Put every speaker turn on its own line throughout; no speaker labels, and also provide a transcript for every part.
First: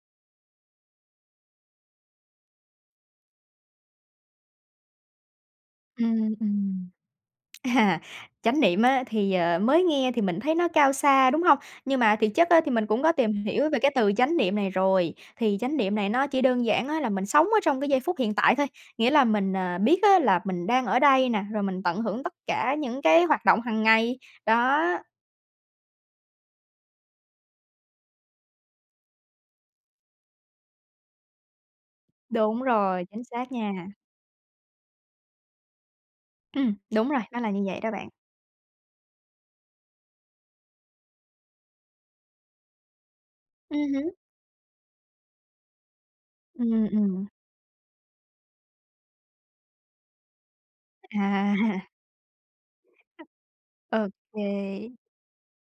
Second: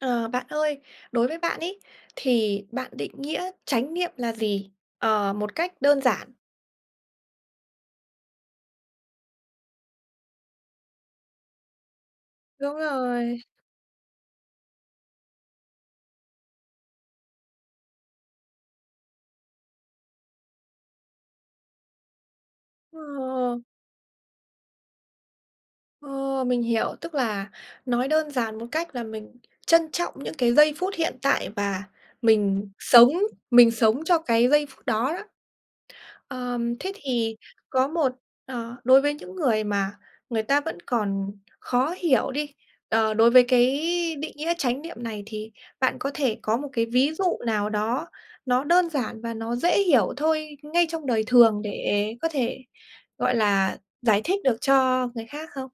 Ờ, bạn ơi, đối với bạn ấy, thì bạn định nghĩa chánh niệm là gì? Ờ, một cách đơn giản.
Ừm, ừm. Chánh niệm á, thì, ờ, mới nghe thì mình thấy nó cao xa, đúng hông? Nhưng mà thiệt chất á, thì
Đúng
mình cũng có tìm
rồi.
hiểu về cái từ chánh niệm này rồi. Thì chánh niệm này nó chỉ đơn giản á là mình sống ở trong cái giây phút hiện tại thôi, nghĩa là mình, ờ, biết á là mình đang ở đây nè, rồi mình tận hưởng tất cả những cái hoạt
Ồ.
động hằng ngày. Đó.
Ồ, mình hiểu. Tức là nói đơn giản một cách là mình trân trọng những cái giây phút hiện tại và
Đúng
mình
rồi.
sống
Chính xác
mình
nha.
sống cho cái giây phút đó đó. Ờ,
Ừm,
thế
đúng rồi,
thì
nó là như vậy
có
đó bạn.
một ờ, đối với những người mà người ta vẫn còn khó hiểu đi, ờ, đối với cái
Ừm hứm.
định nghĩa chánh niệm này thì bạn có thể có một cái
Ừm,
ví
ừm.
dụ nào đó nó đơn giản và nó dễ hiểu thôi ngay trong đời
À.
thường, để có thể, gọi là, giải thích được
OK.
cho người khác không?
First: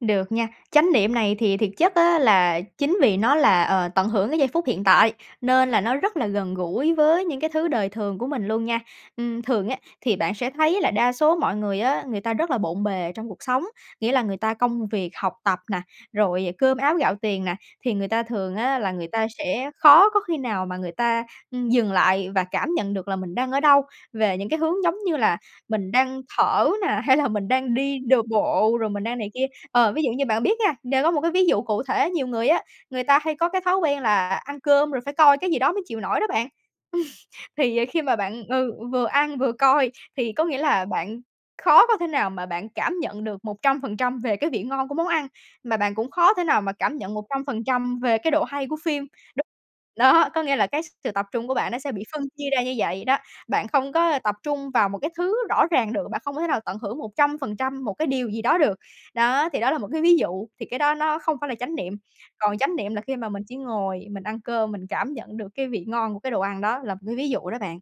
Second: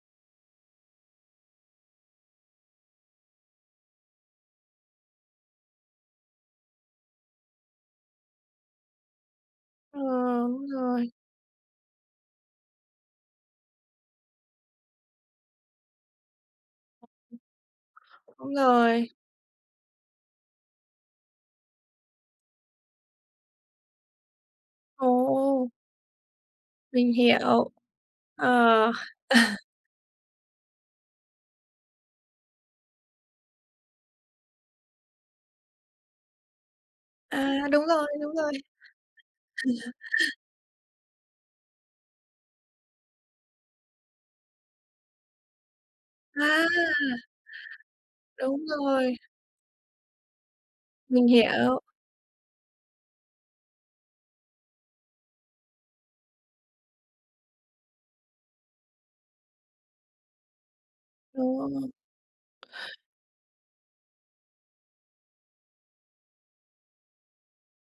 Được nha. Chánh niệm này thì thiệt chất á là chính vì nó là, ờ, tận hưởng cái giây phút hiện tại, nên là nó rất là gần gũi với những cái thứ đời thường của mình luôn nha. Ừm, thường á
Ừ,
thì bạn sẽ
đúng
thấy là
rồi.
đa số mọi người á, người ta rất là bộn bề trong cuộc sống, nghĩa là người ta công việc, học tập nà, rồi cơm áo gạo tiền nè, thì người ta
Đúng
thường á là người
rồi.
ta sẽ khó có khi nào mà người ta, ừm, dừng lại và cảm nhận được là mình đang ở đâu, về những cái hướng giống như là
Ồ!
mình đang thở nè,
Mình
hay là mình
hiểu.
đang đi đ bộ rồi
Ờ.
mình đang này kia. Ờ, ví dụ như bạn biết nha, nên có một cái ví dụ cụ thể, nhiều người á, người ta hay có cái thói quen là ăn cơm rồi phải coi cái gì đó mới chịu nổi đó bạn.
À, đúng
Thì khi
rồi,
mà
đúng
bạn
rồi.
ừ, vừa ăn, vừa coi, thì có nghĩa là bạn khó có thể nào mà bạn cảm nhận được 100% về cái vị ngon của món ăn, mà bạn cũng khó thể nào
À!
mà cảm nhận 100% về cái độ
Đúng
hay của phim.
rồi.
Đ đó, có nghĩa là cái s sự tập
Mình
trung của bạn nó
hiểu.
sẽ bị phân chia ra như vậy đó. Bạn không có, ơ, tập trung vào một cái thứ rõ ràng được, bạn không có thể nào tận hưởng 100% một cái điều gì đó được. Đó, thì đó là một cái ví dụ. Thì cái đó nó không phải là chánh
Ồ.
niệm. Còn chánh niệm là khi mà mình chỉ ngồi mình ăn cơm, mình cảm nhận được cái vị ngon của cái đồ ăn, đó là một cái ví dụ đó bạn.